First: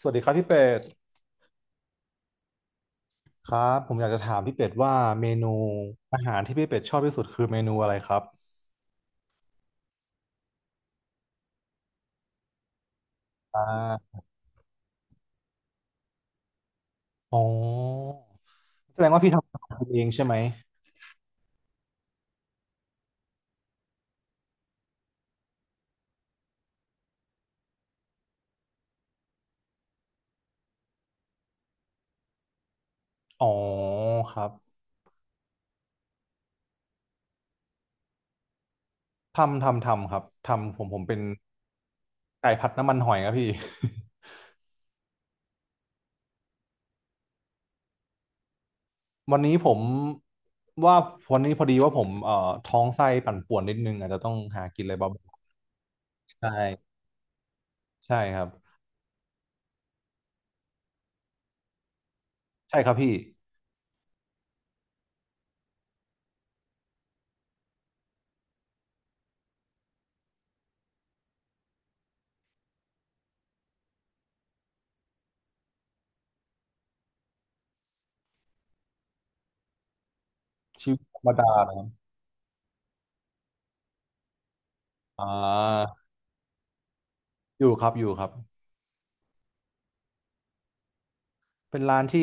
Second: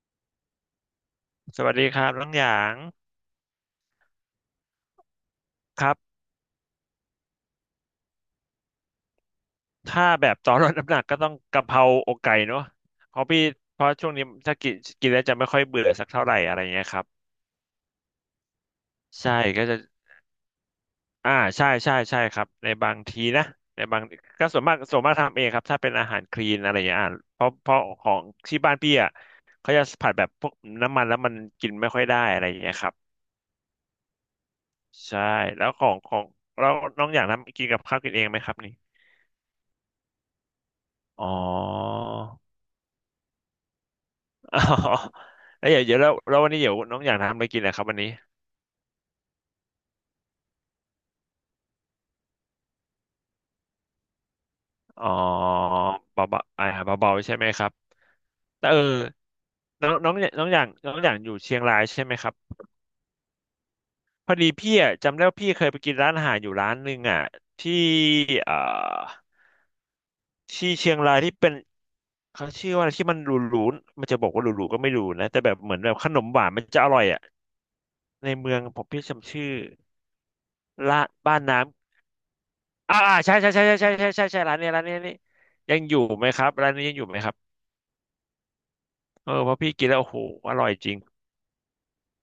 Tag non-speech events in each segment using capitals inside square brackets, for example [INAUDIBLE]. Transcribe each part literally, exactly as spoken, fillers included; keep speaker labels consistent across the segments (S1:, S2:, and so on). S1: สวัสดีครับพี่เป็ด
S2: สวัสดีครับน้องหยาง
S1: ครับผมอยากจะถามพี่เป็ดว่าเมนู
S2: ครับ
S1: อาหารที่พี่เป็ดชอบที่สุดคือเมนูอะไรครับ
S2: ถ้าแบบตอนลดน้ำหนักก็ต้องกะเพราอกไก่เนาะเพราะพี่
S1: อ่
S2: เพราะช่วง
S1: า
S2: นี้ถ้ากินกินแล้วจะไม่ค่อยเบื่อสักเท่าไหร่อะไรเงี้ยครับ
S1: อ๋อแสดงว่าพี่
S2: ใช่
S1: ทำอา
S2: ก็
S1: หาร
S2: จะ
S1: กินเองใช่ไหม
S2: อ่าใช่ใช่ใช่ครับในบางทีนะในบางก็ส่วนมากส่วนมากทำเองครับถ้าเป็นอาหารคลีนอะไรอย่างเงี้ยอ่าเพราะเพราะของที่บ้านพี่อ่ะเขาจะผัดแบบพวกน้ำมันแล้วมันกินไม่ค่อยได้อะไรอย่างเงี้ยครับ
S1: อ๋อครับ
S2: ใช่แล้วของของแล้วน้องหยางทำกินกับข้าวกินเองไหมครับนี่
S1: ทำทำทำครับทำผมผมเป็น
S2: อ๋อ
S1: ไก่ผัดน้ำมันหอยครับพี่
S2: [LAUGHS] อ๋อแล้วเดี๋ยวเดี๋ยวแล้วแล้ววันนี้เดี๋ยวน้องอยากทำอะไรกินนะครับวันนี้
S1: [LAUGHS] วันนี้ผมว่าวันนี้พอดีว่าผมเอ่อท้องไส้ปั่นป่วนนิดนึงอาจจะต้องหากินอะไร
S2: อ๋
S1: บ้า
S2: อ
S1: งใช
S2: เบาๆอ่า
S1: ่
S2: เบาๆใช่ไหมครับ
S1: ใช่ครับ
S2: แต่เออน้องน้องน้องอย่างน้องอย่างอยู่เชียงรายใช่ไหมครับ
S1: ใช่ครับพี่
S2: พอดีพี่อ่ะจำได้ว่าพี่เคยไปกินร้านอาหารอยู่ร้านหนึ่งอ่ะที่เอ่อที่เชียงรายที่เป็นเขาชื่อว่าอะไรที่มันหรูๆมันจะบอกว่าหรูๆก็ไม่หรูนะแต่แบบเหมือนแบบขนมหวานมันจะอร่อยอ่ะในเมืองผมพี่จำชื่อ
S1: ชีวิต
S2: ร้าน
S1: ธรรม
S2: บ้าน
S1: ดาเลย
S2: น้ำ
S1: ครับ
S2: อ่าอ่าใช่ใช่ใช่ใช่ใช่ใช่ใช่ใช่ร้านนี้ร้านนี้นี่
S1: อ่
S2: ยังอ
S1: า
S2: ยู่ไหมครับร้านนี้ยังอยู่ไหมครับ
S1: อยู่ครับอยู่ครับ
S2: เออเพราะพี่กินแล้วโอ้โหอร่อยจริง
S1: เป็นร้านที่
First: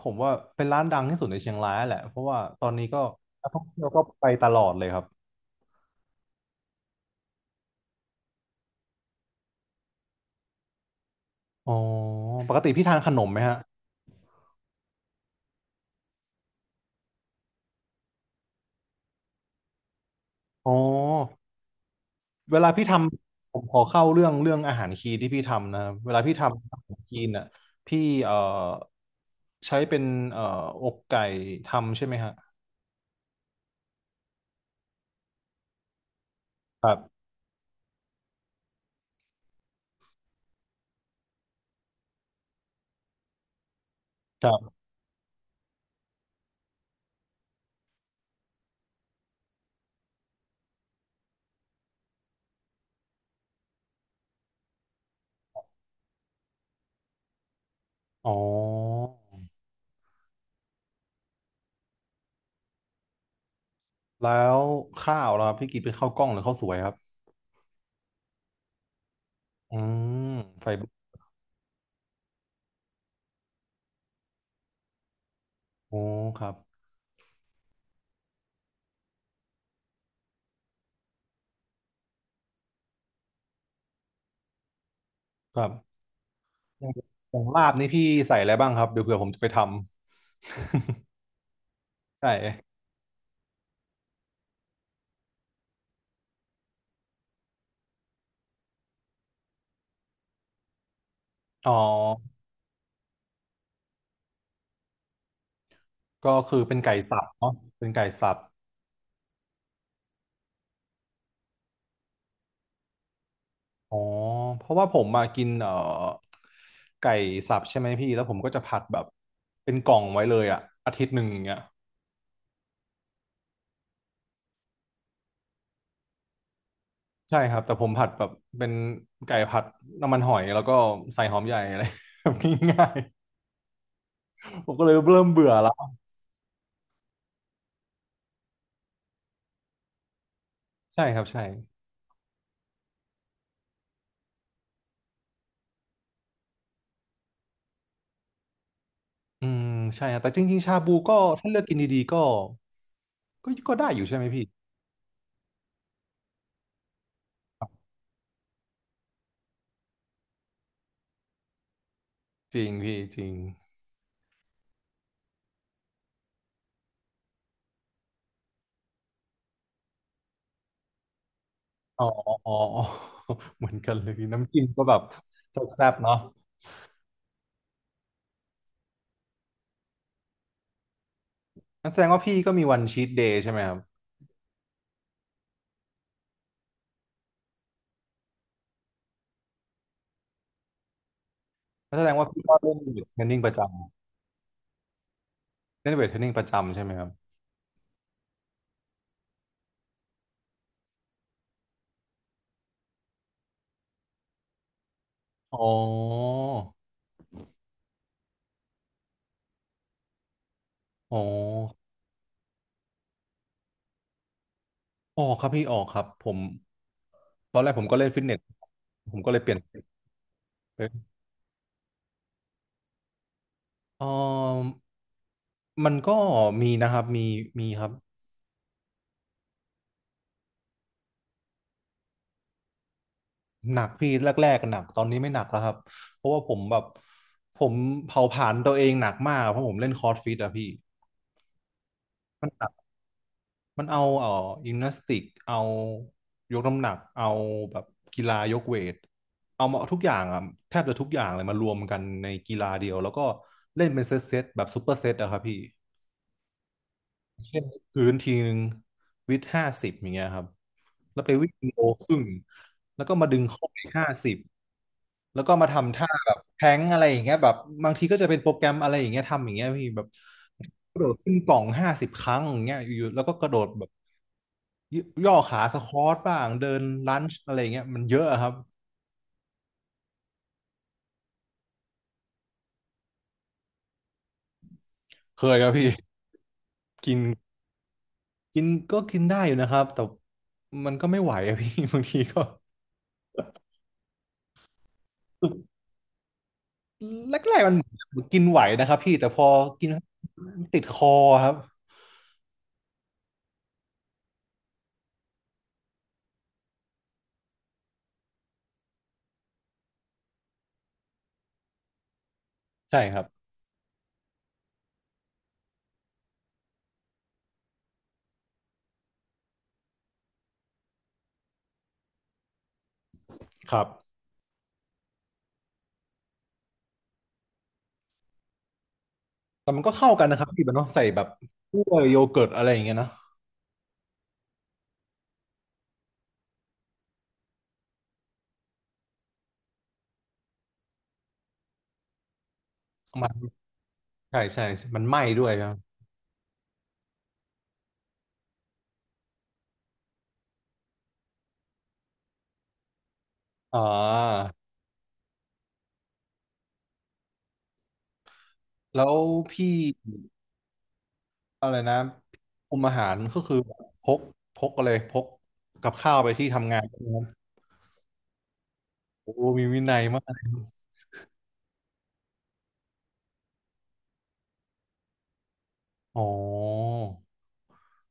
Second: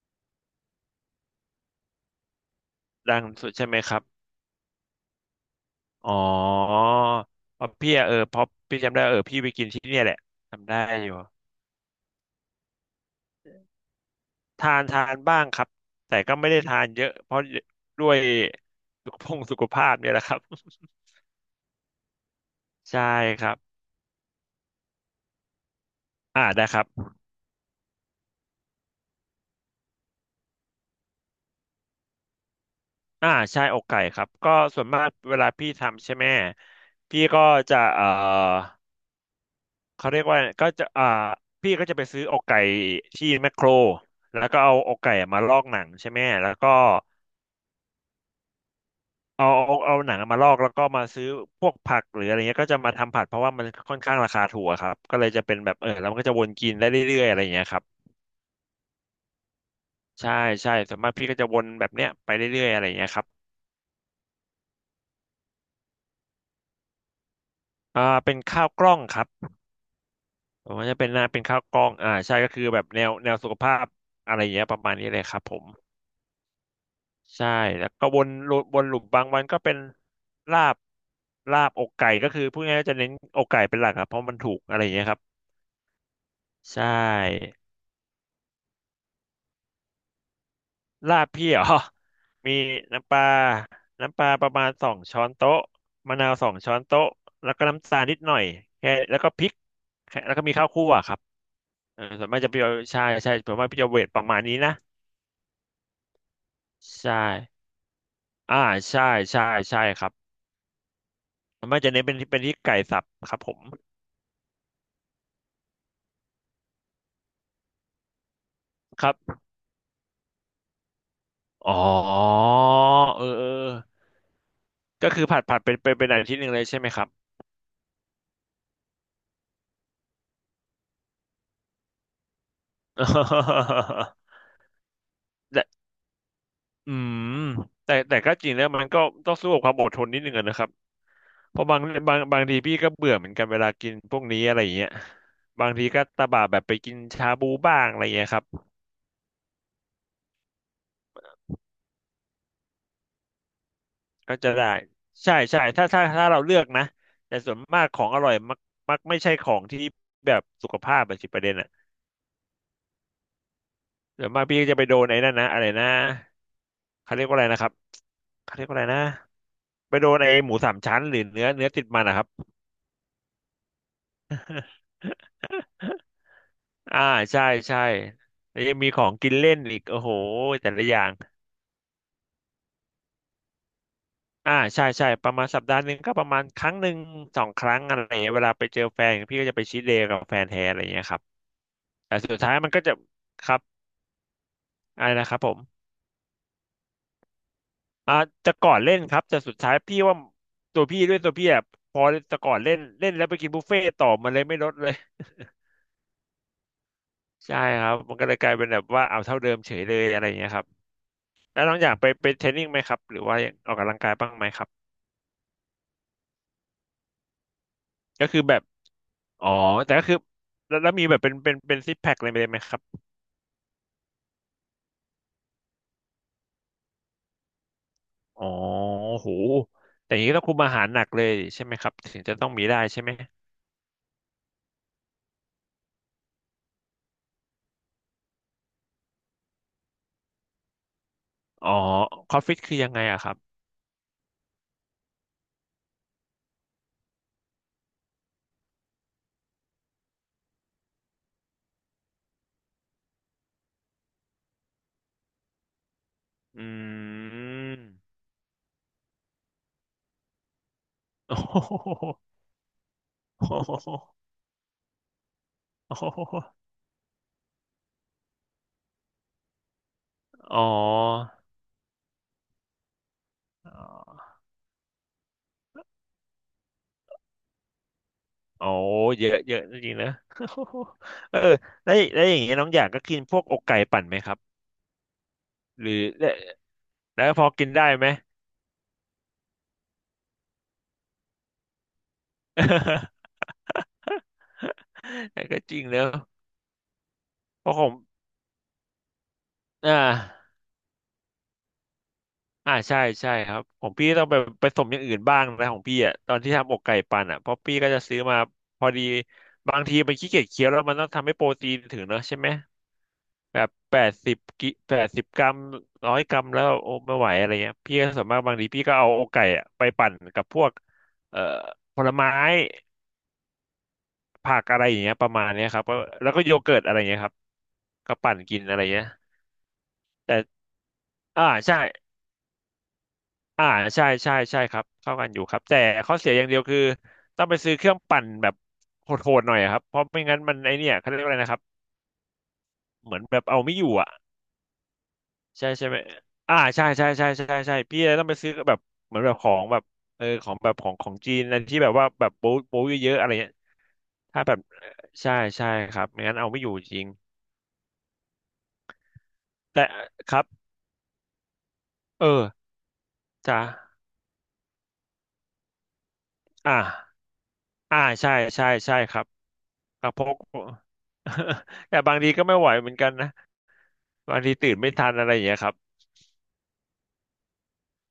S1: ผมว่าเป็นร้านดังที่สุดในเชียงรายแหละเพราะว่าตอนนี้ก็
S2: ดัง
S1: นั
S2: สุ
S1: ก
S2: ด
S1: ท่อ
S2: ใช่
S1: ง
S2: ไหม
S1: เที่ยว
S2: ครั
S1: ก็
S2: บ
S1: ไปตลอดเลยครับ
S2: อ๋อเพราะพี่อะเออเพราะพี่จำได้เออพี่ไปกินที่เนี่ยแหละจำได้อยู่
S1: อ๋อปกติพี่ทานขนมไหมฮะ
S2: ทานทานบ้างครับแต่ก็ไม่ได้ทานเยอะเพราะด้วยสุขภงสุขภาพเนี่ยแหละครับ
S1: อ๋อเวลาพี่ท
S2: ใช่ครั
S1: ำผ
S2: บ
S1: มขอเข้าเรื่องเรื่องอาหารคีนที่พี่ทำนะครับเวลาพี่
S2: อ่า
S1: ทำ
S2: ได้ค
S1: อา
S2: รับ
S1: หารคีนน่ะพี่เอ่อใช้เป็นเอ่ออกไก่ทำใช่ไหมฮะ
S2: อ่าใช่อกไก่ครับก็ส่วนมากเวลาพี่ทำใช่ไหม
S1: ครับ
S2: พี่ก็จะเอ่อ เขาเรียกว่าก็จะอ่าพี่ก็จะไปซื้ออกไก่ที่แมคโครแล้
S1: ค
S2: ว
S1: รั
S2: ก็เอา
S1: บ
S2: อกไก่มาลอกหนังใช่ไหมแล้วก็เอาเอาเอาหนังมาลอกแล้วก็มาซื้อพวกผักหรืออะไรเงี้ยก็จะมาทำผัดเพราะว่ามันค่อนข้างราคาถูกอะครับก็เลยจะเป็นแบบเออแล้วมันก็จะวนกินได้เรื่อยๆอะไรเงี้ยครับ
S1: อ๋อ
S2: ใช่ใช่ส่วนมากพี่ก็จะวนแบบเนี้ยไปเรื่อยๆอะไรเงี้ยครับ
S1: แล้วข้าวล่ะครับพี่กินเป็นข้าวกล้องหรือข้าวสวยครับ
S2: อ่าเป็นข้าวกล้องครับ
S1: อืมไฟ
S2: ผม
S1: เบอ
S2: ว่า
S1: ร์
S2: จะเป็นหน้าเป็นข้าวกล้องอ่าใช่ก็คือแบบแนวแนวสุขภาพอะไรเงี้ยประมาณนี้เลยครับผม
S1: โอ้ครับ
S2: ใช่แล้วก็วนลูวนหลุมบางวันก็เป็นลาบลาบอกไก่ก็คือพูดง่ายๆจะเน้นอกไก่เป็นหลักครับเพราะมันถูกอะไรอย่างเงี้ยครับ
S1: ครับ
S2: ใช
S1: อย่างอย่าง
S2: ่
S1: ลาบนี่พี่ใส่อะไรบ้างครับเดี๋ยวเผื่อผมจะไปทำ
S2: ลาบพี่เหรอ
S1: [LAUGHS] ใช่
S2: [LAUGHS] มีน้ำปลาน้ำปลาประมาณสองช้อนโต๊ะมะนาวสองช้อนโต๊ะแล้วก็น้ำตาลนิดหน่อยแค่แล้วก็พริกแค่แล้วก็มีข้าวคั่วครับ
S1: อ๋อ
S2: เออส่วนมากจะพี่เอาใช่ใช่ผมว่าพี่จะเวทประมาณนี้นะ
S1: ก็คือเป็นไก่
S2: ใช่
S1: สับเนาะเป็นไก่สับ
S2: อ่าใช่ใช่ใช่ครับส่วนมากจะเน้นเป็นที่เป็นที่ไก่สับครับผม
S1: อ๋อเพราะว่าผมมากินเอ่อไก่สับใช่ไหมพี่แล้วผมก็จะผัดแบ
S2: ค
S1: บ
S2: รับ
S1: เป็นกล่องไว้เลยอะอาทิตย์หนึ่งอย่างเงี้ย
S2: อ๋อเออเออก็คือผัดผัดเป็นเป็นเป็นอาทิตย์หนึ่งเลยใช่ไหมครับ
S1: ใช่ครับแต่ผมผัดแบบเป็นไก่ผัดน้ำมันหอยแล้วก็ใส่หอมใหญ่อะไร [LAUGHS] แบบง่าย
S2: [LAUGHS]
S1: ๆผมก็เลยเริ่มเบื่อ
S2: แต่
S1: แล้ว
S2: อืมแต่แต่ก็จริงแล้วมันก็ต้องสู้กับความอดทนนิดนึงอะนะครับ
S1: ใช่ครับใช่
S2: เพราะบางบางบางทีพี่ก็เบื่อเหมือนกันเวลากินพวกนี้อะไรอย่างเงี้ยบางทีก็ตะบะแบบไปกินชาบูบ้างอะไรอย่างเงี้ยครับ
S1: อืมใช่ครับแต่จริงๆชาบูก็ถ้าเลือกกินดีๆก็ก็ก็ได้อยู่ใช่ไหม
S2: ก็
S1: พี่
S2: จะได้ใช่ใช่ถ้าถ้าถ้าเราเลือกนะแต่ส่วนมากของอร่อยมักมักไม่ใช่ของที่แบบสุขภาพอะสิประเด็นอะ
S1: จริงพี่จริง
S2: เดี๋ยวมากพี่ก็จะไปโดนไอ้นั่นนะอะไรนะเขาเรียกว่าอะไรนะครับเขาเรียกว่าอะไรนะไปโดนไอ้หมูสามชั้นหรือเนื้อเนื้อติดมั
S1: อ๋
S2: น
S1: อ
S2: นะครั
S1: [LAUGHS]
S2: บ
S1: อ๋ออ๋อ [LAUGHS] เหมือนกันเลยน้ำจิ้มก็แบบแซ่บๆเนาะ
S2: [LAUGHS] อ่าใช่ใช่แล้วยังมีของกินเล่นอีกโอ้โหแต่ละอย่าง
S1: นั่นแสดงว่าพี่ก็มีวันชีทเดย์ใช่ไหมครับ
S2: อ่าใช่ใช่ประมาณสัปดาห์หนึ่งก็ประมาณครั้งหนึ่งสองครั้งอะไรอย่างเงี้ยเวลาไปเจอแฟนพี่ก็จะไปชีทเดย์กับแฟนแท้อะไรอย่างเงี้ยครับ
S1: นั่นแสด
S2: แต่
S1: งว่า
S2: สุด
S1: พี่
S2: ท้า
S1: ก็
S2: ยมั
S1: เล่
S2: น
S1: น
S2: ก็จะ
S1: เวทเทรนนิ่ง
S2: ค
S1: ประ
S2: รั
S1: จ
S2: บอะไรนะครับผ
S1: ำ
S2: ม
S1: เล่นเวทเทรนนิ่งประจำใช่ไหมครับ
S2: อ่าจะก่อนเล่นครับแต่สุดท้ายพี่ว่าตัวพี่ด้วยตัวพี่อะพอจะก่อนเล่นเล่นแล้วไปกินบุฟเฟ่ต์ต่อมันเลยไม่ลดเลย
S1: อ๋อ
S2: [LAUGHS] ใช่ครับมันก็เลยกลายเป็นแบบว่าเอาเท่าเดิมเฉยเลยอะไรอย่างเงี้ยครับ
S1: อ๋อ
S2: แล้วน้องอยากไปไปเทรนนิ่งไหมครับหรือว่ายังออกกำลังกายบ้างไหมครับ
S1: ออกครับพี่ออกครับผมตอนแรกผมก็เล่นฟิต
S2: ก็
S1: เน
S2: คื
S1: ส
S2: อแบบ
S1: ผมก็เลย
S2: อ๋
S1: เป
S2: อ
S1: ลี่ยนไป
S2: แต่ก็คือแล้วแล้วมีแบบเป็นเป็นเป็นซิกแพคอะไรไปเลยไหมครับ
S1: เออมันก็มีนะครับ มี มีครับ
S2: อ๋อโหแต่อย่างนี้ต้องคุมอาหารหนักเลยใช่ไหมครับถึงจะต้องมีได้ใช่ไหม
S1: หนักพี่แรกๆหนักตอนนี้ไม่หนักแล้วครับเพราะว่าผมแบบผมเผาผลาญตัวเองหนักมากเพราะผมเล่นคอร์สฟิตอะพี่
S2: อ๋อคอฟ
S1: มัน
S2: ฟิต
S1: แบบ
S2: คือยังไงอะครับ
S1: มันเอาเอ่อยิมนาสติก เอายกน้ำหนัก เอาแบบกีฬายกเวท เอามาทุกอย่างอ่ะแทบจะทุกอย่างเลยมารวมกันในกีฬาเดียวแล้วก็เล่นเป็นเซตเซตแบบซูเปอร์เซตอะครับพี่
S2: อื
S1: เช่น
S2: ม
S1: พื้นทีนึงวิดห้าสิบอย่างเงี้ยครับแล้วไปวิ่งโล
S2: [LAUGHS]
S1: ค
S2: โอ้
S1: รึ่งแล้วก็มาดึงเข้าไปห้า
S2: โห
S1: สิบแล้วก็มา
S2: โอ้
S1: ทำท่าแบ
S2: โห
S1: บแท้งอะไรอย่างเงี้ยแบบบางทีก็จะเป็นโปรแกรมอะไรอย่างเงี้ยทำอย่างเงี้ยพี่แบบ
S2: อ๋อ
S1: กระโดดขึ้นกล่องห้าสิบครั้งอย่างเงี้ยอยู่ๆแล้วก็กระโดดแบบยย่อขาสควอตบ้างเดินลันช์อะไรอย่างเงี้ยมันเยอะอะครับ
S2: อ๋อโอ้เยอะเยอะจริงๆนะ [LAUGHS] เออแล้วแล้วอย่างเงี้ยน้องอยากก็กินพวกอกไก่ปั่นไหมครับ
S1: เคยครับ
S2: ห
S1: พี่
S2: รือแล้ว
S1: กิน
S2: แล้วพอกินได้ไหม
S1: กินก็กินได้อยู่นะครับแต่มันก็ไม่ไหวอะพี่ [LAUGHS] บางทีก็
S2: [LAUGHS] แต่ [LAUGHS] ก็จริงเนอะ
S1: แรก
S2: เพ
S1: ๆมัน
S2: ราะ
S1: เห
S2: ผม
S1: มือนกินไหวนะครับพี่แต่พอกิ
S2: อ่
S1: น
S2: า
S1: ติดคอครับ
S2: อ่าใช่ใช่ครับของพี่ต้องไปไปสมอย่างอื่นบ้างนะของพี่อ่ะตอนที่ทำอกไก่ปั่นอ่ะเพราะพี่ก็จะซื้อมา พอดี บางทีมันขี้เกียจเคี้ยวแล้วมันต้องทำให้โปรตีนถึงเนอะใช่ไหม
S1: ใช่ครับ
S2: แบบแปดสิบกิแปดสิบกรัมร้อยกรัมแล้วโอ้ไม่ไหวอะไรเงี้ยพี่ก็ส่วนมากบางทีพี่ก็เอาอกไก่อะไปปั่นกับพวกเอ่อผลไม้
S1: ครับ
S2: ผักอะไรอย่างเงี้ยประมาณเนี้ยครับก็แล้วก็โยเกิร์ตอะไรเงี้ยครับก็ปั่นกินอะไรเงี้ย
S1: แต่มันก็เข้ากัน
S2: แต่
S1: นะครับพี่แบบเนาะใส่แบบ
S2: อ่า
S1: ก
S2: ใช่
S1: ล้วยโยเกิร์ตอะไรอย่างเงี้ยเนาะ
S2: อ่าใช่ใช่ใช่ครับเข้ากันอยู่ครับแต่ข้อเสียอย่างเดียวคือต้องไปซื้อเครื่องปั่นแบบโหดๆหน่อยอะครับเพราะไม่งั้นมันไอเนี่ยเขาเรียกว่าอะไรนะครับเหมือน
S1: มัน
S2: แบบเอาไม่อยู่อ่ะ
S1: ใช่ใช่มันไหม้ด้วยค
S2: ใช่
S1: รับ
S2: ใช่ไหมอ่าใช่ใช่ใช่ใช่ใช่ใช่พี่เลยต้องไปซื้อแบบเหมือนแบบของแบบเออของแบบของของจีนนั่นที่แบบว่าแบบโป๊ะโป๊ะเยอะๆอะไรเงี้ย
S1: อ่
S2: ถ้า
S1: า
S2: แบบใช่ใช่ครับไม่งั้นเอาไม่อยู่จริง
S1: แล้วพี่
S2: แต่ครับ
S1: อะไรนะ
S2: เออ
S1: คุมอาหารก็คือ
S2: จ้า
S1: พกพกอะไรพกกับข้าวไปที่
S2: อ่
S1: ทำงานนะครั
S2: า
S1: บ
S2: อ่าใช่ใช่ใช่ครับ
S1: โอ้มีวินัย
S2: กระเพ
S1: มาก
S2: ก [LAUGHS] แต่บางทีก็ไม่ไหวเหมือนกันนะบางทีตื่นไม่ทันอะไรอย่างเงี้ยครับ
S1: อ๋อ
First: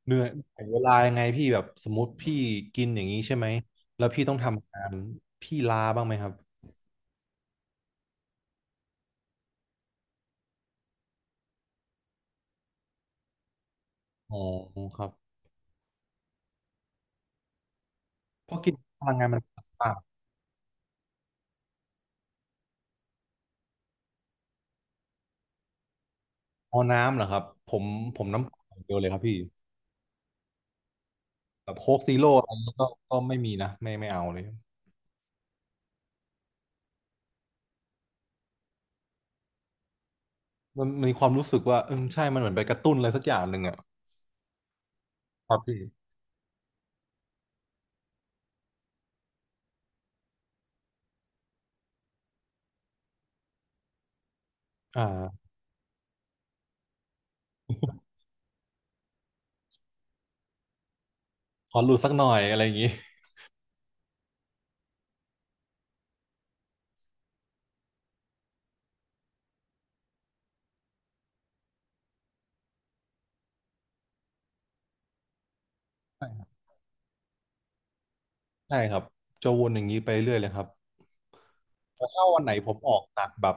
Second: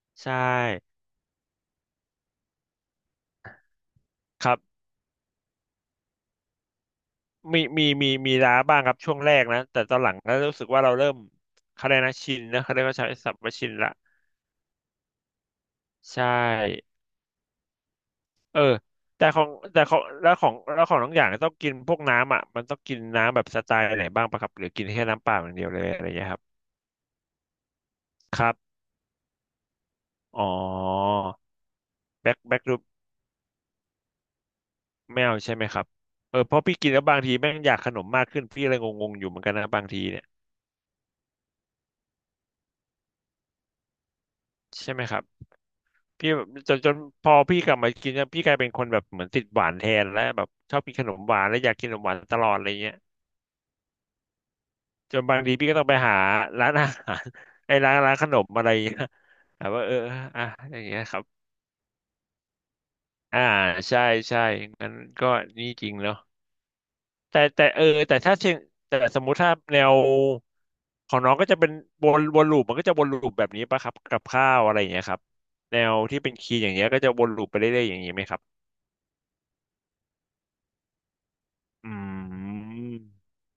S1: เหนื่อย
S2: ใช่
S1: แบ่งเวลายังไงพี่แบบสมมติพี่กินอย่างนี้ใช่ไหมแล้วพี่ต้อง
S2: ครับ
S1: ทำงานพี่ลาบ้างไหมครับ
S2: มีมีมีมีล้าบ้างครับช่วงแรกนะแต่ตอนหลังก็รู้สึกว่าเราเริ่มเขาเรียกนะชินนะเขาเรียกว่าใช้ศัพท์ว่าชินละ
S1: อ๋อครับ
S2: ใช่
S1: เพ
S2: เอ
S1: ราะ
S2: อ
S1: กินพลัง
S2: แต่
S1: งานมั
S2: ข
S1: น
S2: องแต่
S1: อ่า
S2: ของแล้วของแล้วของน้องอย่างต้องกินพวกน้ำอ่ะมันต้องกินน้ำแบบสไตล์ไหนบ้างปะครับหรือกินแค่น้ำเปล่าอย่างเดียวเลยอะไรอย่างเงี้ยครับ
S1: เอาน้ำเหรอครับผมผม
S2: ค
S1: น้ำเป
S2: รั
S1: ล่าอ
S2: บ
S1: ย่างเดียวเลยครับพี่
S2: อ๋อ
S1: แบบโค้กซีโร่
S2: แบ็ค
S1: อะไร
S2: แบ็ค
S1: นี้
S2: รูป
S1: ก็ก็ไม่มีนะไม่ไม่เอาเลย
S2: ไม่เอาใช่ไหมครับเออเพราะพี่กินแล้วบางทีแม่งอยากขนมมากขึ้นพี่เลยงงๆอยู่เหมือนกันนะบางทีเนี่ย
S1: มันมีความรู้สึกว่าเออใช่มันเหมือนไปกระตุ้นอะไรสักอย่างหนึ่งอ่ะ
S2: ใช่ไหมครับ
S1: ครับพี่
S2: พี่แบบจนจนพอพี่กลับมากินเนี่ยพี่กลายเป็นคนแบบเหมือนติดหวานแทนแล้วแบบชอบกินขนมหวานแล้วอยากกินขนมหวานตลอดอะไรเงี้ย
S1: อ่
S2: จนบาง
S1: า
S2: ทีพี่ก็ต้องไปหาร้านอาหาร [LAUGHS] ไอ้ร้านร้านขนมอะไรอย่างเงี้ย [LAUGHS] แบบว่าเอออ่ะอย่างเงี้ยครับ
S1: ขอหลุดสักหน่อยอะไรอย่างนี้
S2: อ่าใช่ใช่งั้นก็นี่จริงเนาะแต่แต่เออแต่ถ้าเชิงแต่สมมุติถ้าแนวของน้องก็จะเป็นวนวนลูปมันก็จะวนลูปแบบนี้ป่ะครับกับข้าวอะไรอย่างเงี้ยครับแนวที่เป็นคีย์อย่างเงี้ยก็จะวนลูปไปเรื่อยๆอย่างนี้ไหมครับ
S1: ใช่ครับจะวนอย่างนี้ไปเรื่อยเลยครับ
S2: อื
S1: แต่ถ้าวันไหนผมออกหนัก
S2: ม
S1: แบบ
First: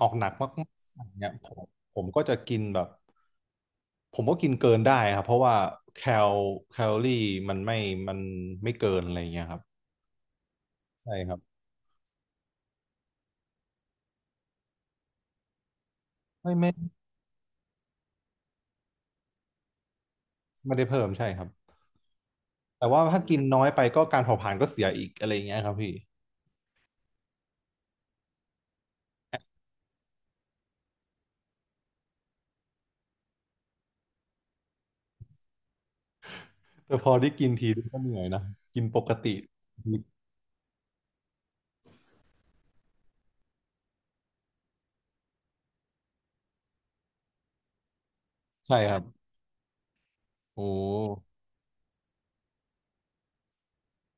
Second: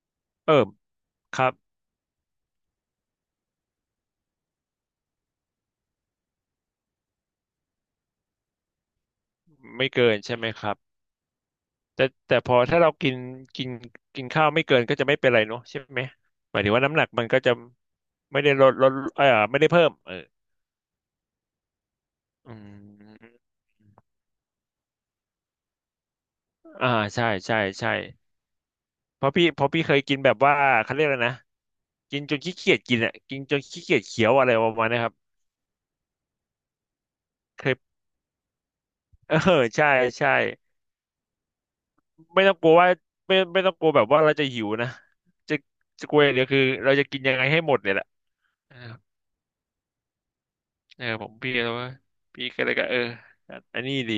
S1: ออกหนักมา
S2: เออ
S1: กๆอย่างเนี่ย
S2: ค
S1: ผ
S2: รับ
S1: มผมก็จะกินแบบผมก็กินเกินได้ครับเพราะว่าแคลแคลอรี่มันไม่มันไม่เกินอะไรอย่างเงี้ยครับ
S2: ไม่เกินใช่ไหมครับ
S1: ใช่ครับ
S2: แต่แต่พอถ้าเรากินกินกินข้าวไม่เกินก็จะไม่เป็นไรเนาะใช่ไหม
S1: ไม่
S2: หมาย
S1: ไม่
S2: ถึงว่าน้ำหนักมันก็จะไม่ได้ลดลดเออไม่ได้เพิ่มเออ
S1: ไม่ได้เพิ่มใช่ครับ
S2: อื
S1: แต่ว่าถ้า
S2: ม
S1: กินน้อยไปก็การเผาผลาญก็เสียอีกอะไรอย่างเงี้ยครับพี่
S2: อ่าใช่ใช่ใช่เพราะพี่เพราะพี่เคยกินแบบว่าเขาเรียกอะไรนะกินจนขี้เกียจกินอ่ะกินจนขี้เกียจเคี้ยวอะไรประมาณเนี้ครับ
S1: แต่พอได้กิน
S2: เค
S1: ที
S2: ย
S1: ก็เหนื่อยนะกินปก
S2: [LAUGHS] เอ
S1: ติ
S2: อใช่ใช่ไม่ต้องกลัวว่าไม่ไม่ต้องกลัวแบบว่าเราจะหิวนะจะจะกลัวอย่างเดียวคือเราจะกินยังไงให้หมดเนี่ยแหละเอ
S1: ใช่
S2: อ
S1: ครับโอ้
S2: เออผมพี่ก็เลยว่าพี่ก็เลยก็เอออันนี้ดี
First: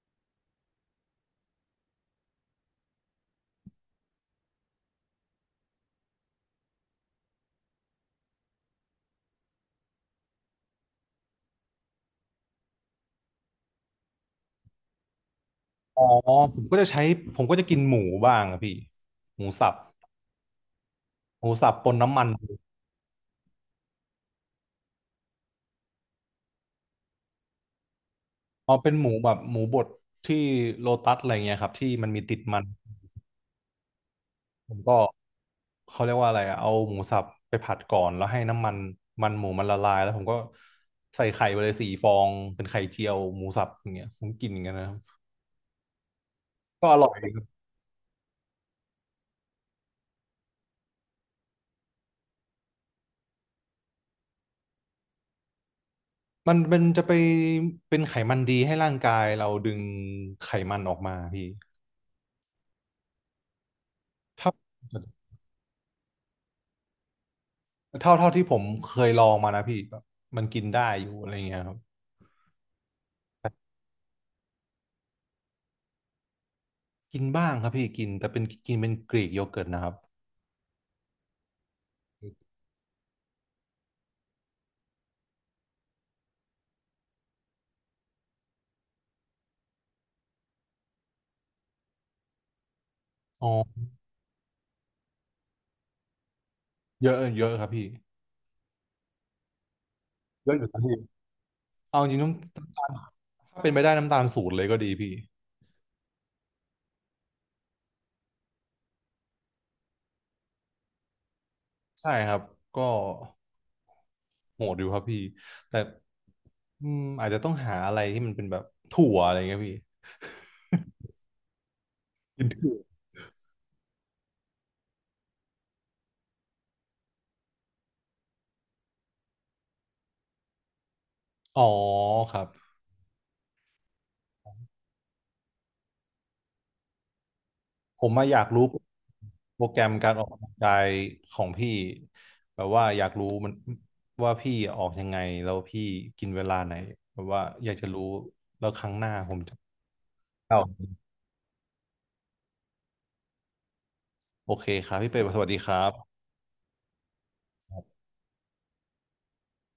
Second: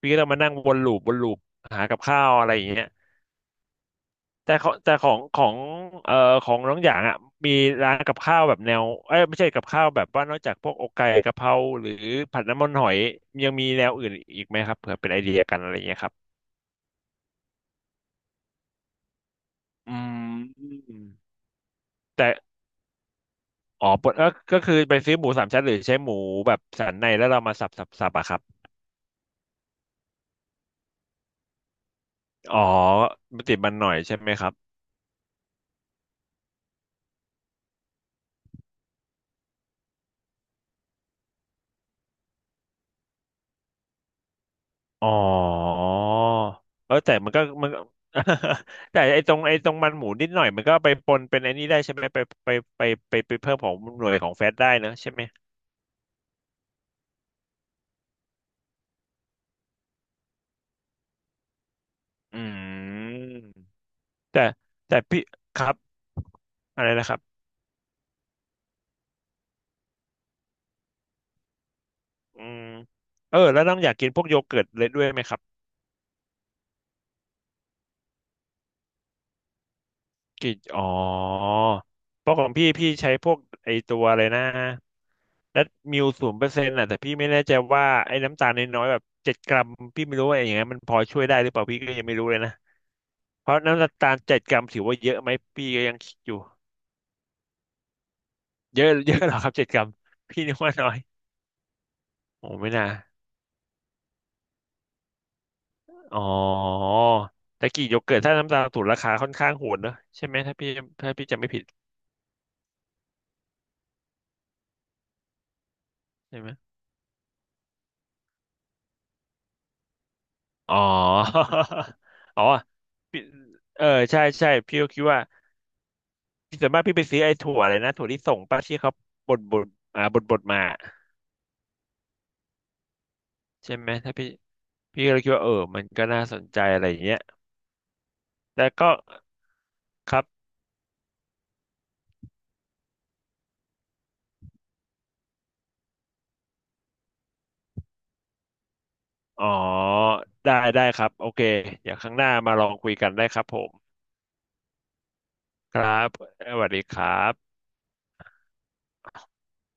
S2: พี่ก็ต้องมานั่งวนลูปวนลูปหากับข้าวอะไรอย่างเงี้ยแต่เขาแต่ของของเอ่อของน้องอยางอ่ะมีร้านกับข้าวแบบแนวเอ้ยไม่ใช่กับข้าวแบบว่านอกจากพวกอกไก่กะเพราหรือผัดน้ำมันหอยยังมีแนวอื่นอีกไหมครับเผื่อเป็นไอเดียกันอะไรอย่างเงี้
S1: อ๋
S2: ย
S1: อ
S2: ครับ
S1: ผมก็จะใช้ผมก็จะกินหมูบ้างอะพี่หมูสับ
S2: อืม
S1: หมูสับปนน้ำมัน
S2: แต่อ๋อปกก็ก็คือไปซื้อหมูสามชั้นหรือใช้หมูแบบสันในแล้วเรามาสับสับสับอะครับ
S1: เอาเป็นหมูแบบหมูบดที่โลตัสอะไรเงี้ยครับที่มันมีติด
S2: อ๋อ
S1: มัน
S2: มันติดมันหน่อยใช่ไหมครับ
S1: ผมก็เขาเรียกว่าอะไรอะเอาหมูสับไปผัดก่อนแล้วให้น้ำมันมันหมูมันละลายแล้วผมก็ใส่ไข่ไปเลยสี่ฟองเป็นไข่เจียวหมูสับอย่างเงี้ยผมกินอย่างเงี้ยนะครับ
S2: อ๋อ
S1: ก็
S2: เอ
S1: อ
S2: อ
S1: ร่อ
S2: แต่
S1: ยดี
S2: มัน
S1: ค
S2: ก็
S1: รับ
S2: มันก็ [LAUGHS] แต่ไอ้ตรงไอ้ตรงมันหมูนิดหน่อยมันก็ไปปนเป็นไอ้นี่ได้ใช่ไหมไปไปไปไปไปเพิ่มของหน่วยของแฟตได้นะใช่ไหม
S1: มันเป็นจะไปเป็นไขมันดีให้ร่างกายเราดึงไขมันออกมาพี่
S2: อืมแต่
S1: ถ้า
S2: แต่พี่ครับอะไรนะครับ
S1: เท่าเท่าที่ผมเคยลองมานะพี่แบบมันกินได้อยู่อะไรเงี้ยครับ
S2: อืมเออแล้วน้องอยากกินพวกโยเกิร์ตเลยด้วยไหมครับ
S1: กินบ้างครับพี่กินแต่เป็นกินเป็นกรีกโยเกิร์ตนะครับ
S2: กินอ๋อเพราะของพี่พี่ใช้พวกไอตัวอะไรนะ แล้วมิวศูนย์เปอร์เซ็นต์ะแต่พี่ไม่แน่ใจว่าไอ้น้ำตาลน้อยๆแบบเจ็ดกรัมพี่ไม่รู้ว่าอย่างเงี้ยมันพอช่วยได้หรือเปล่าพี่ก็ยังไม่รู้เลยนะ
S1: อ๋อ
S2: เพราะน้ำตาลเจ็ดกรัมถือว่าเยอะไหมพี่ก็ยังคิดอยู่
S1: เยอะเยอะครับพี่
S2: เยอะ [LAUGHS] เยอะเหรอครับเจ็ดกรัมพี่
S1: เย
S2: นึ
S1: อะ
S2: ก
S1: อยู่
S2: ว่า
S1: ครับ
S2: น้อ
S1: พี่
S2: ย
S1: เอาจริงๆน้
S2: โอ้ไม่น่า
S1: ำถ้าเป็นไปได้น้ำตาลศูนย์เลยก็ดีพี่
S2: อ๋อแต่กี่โยเกิร์ตถ้าน้ำตาลถูกราคาค่อนข้างโหดเนอะใช่ไหมถ้าพี่ถ้าพี่จำไม่ผิด
S1: ใช่ครับก็โหดอยู่ครับพี่แต่
S2: ใช่ไหม
S1: อืมอาจจะต้องหาอะไรที่มันเป็นแบบถั่วอะไรเงี้ยพี่
S2: อ๋อ [LAUGHS] อ๋
S1: กิ
S2: อ
S1: นถั่ว
S2: พี่เออใช่ใช่พี่ก็คิดว่าส่วนมากพี่ไปซื้อไอ้ถั่วอะไรนะถั่วที่ส่งป้าที่เขาบดบดอ่าบดบดมา
S1: อ๋อครับ
S2: ใช่ไหมถ้าพี่พี่ก็เลยคิดว่าเออมันก็น่าสนใจอะไรอย่างเงี้ย
S1: ผมมาอยากรู้
S2: แต่ก็
S1: โปรแกรมการ
S2: ค
S1: อ
S2: รั
S1: อ
S2: บ
S1: กกำลังกายของพี่แบบว่าอยากรู้มันว่าพี่ออกยังไงแล้วพี่กินเวลาไหนแบบว่าอยากจะรู้แล้วครั้งหน้าผม
S2: อ๋อ
S1: จะ
S2: ได้
S1: เอา
S2: ได้ครับโอเคเดี๋ยวครั้งหน้ามาลองคุยกันได้ครับผม
S1: โอเคครับพี่เป็ดสวัสดีค
S2: ค
S1: รั
S2: รับ
S1: บ
S2: สวัสดีครับ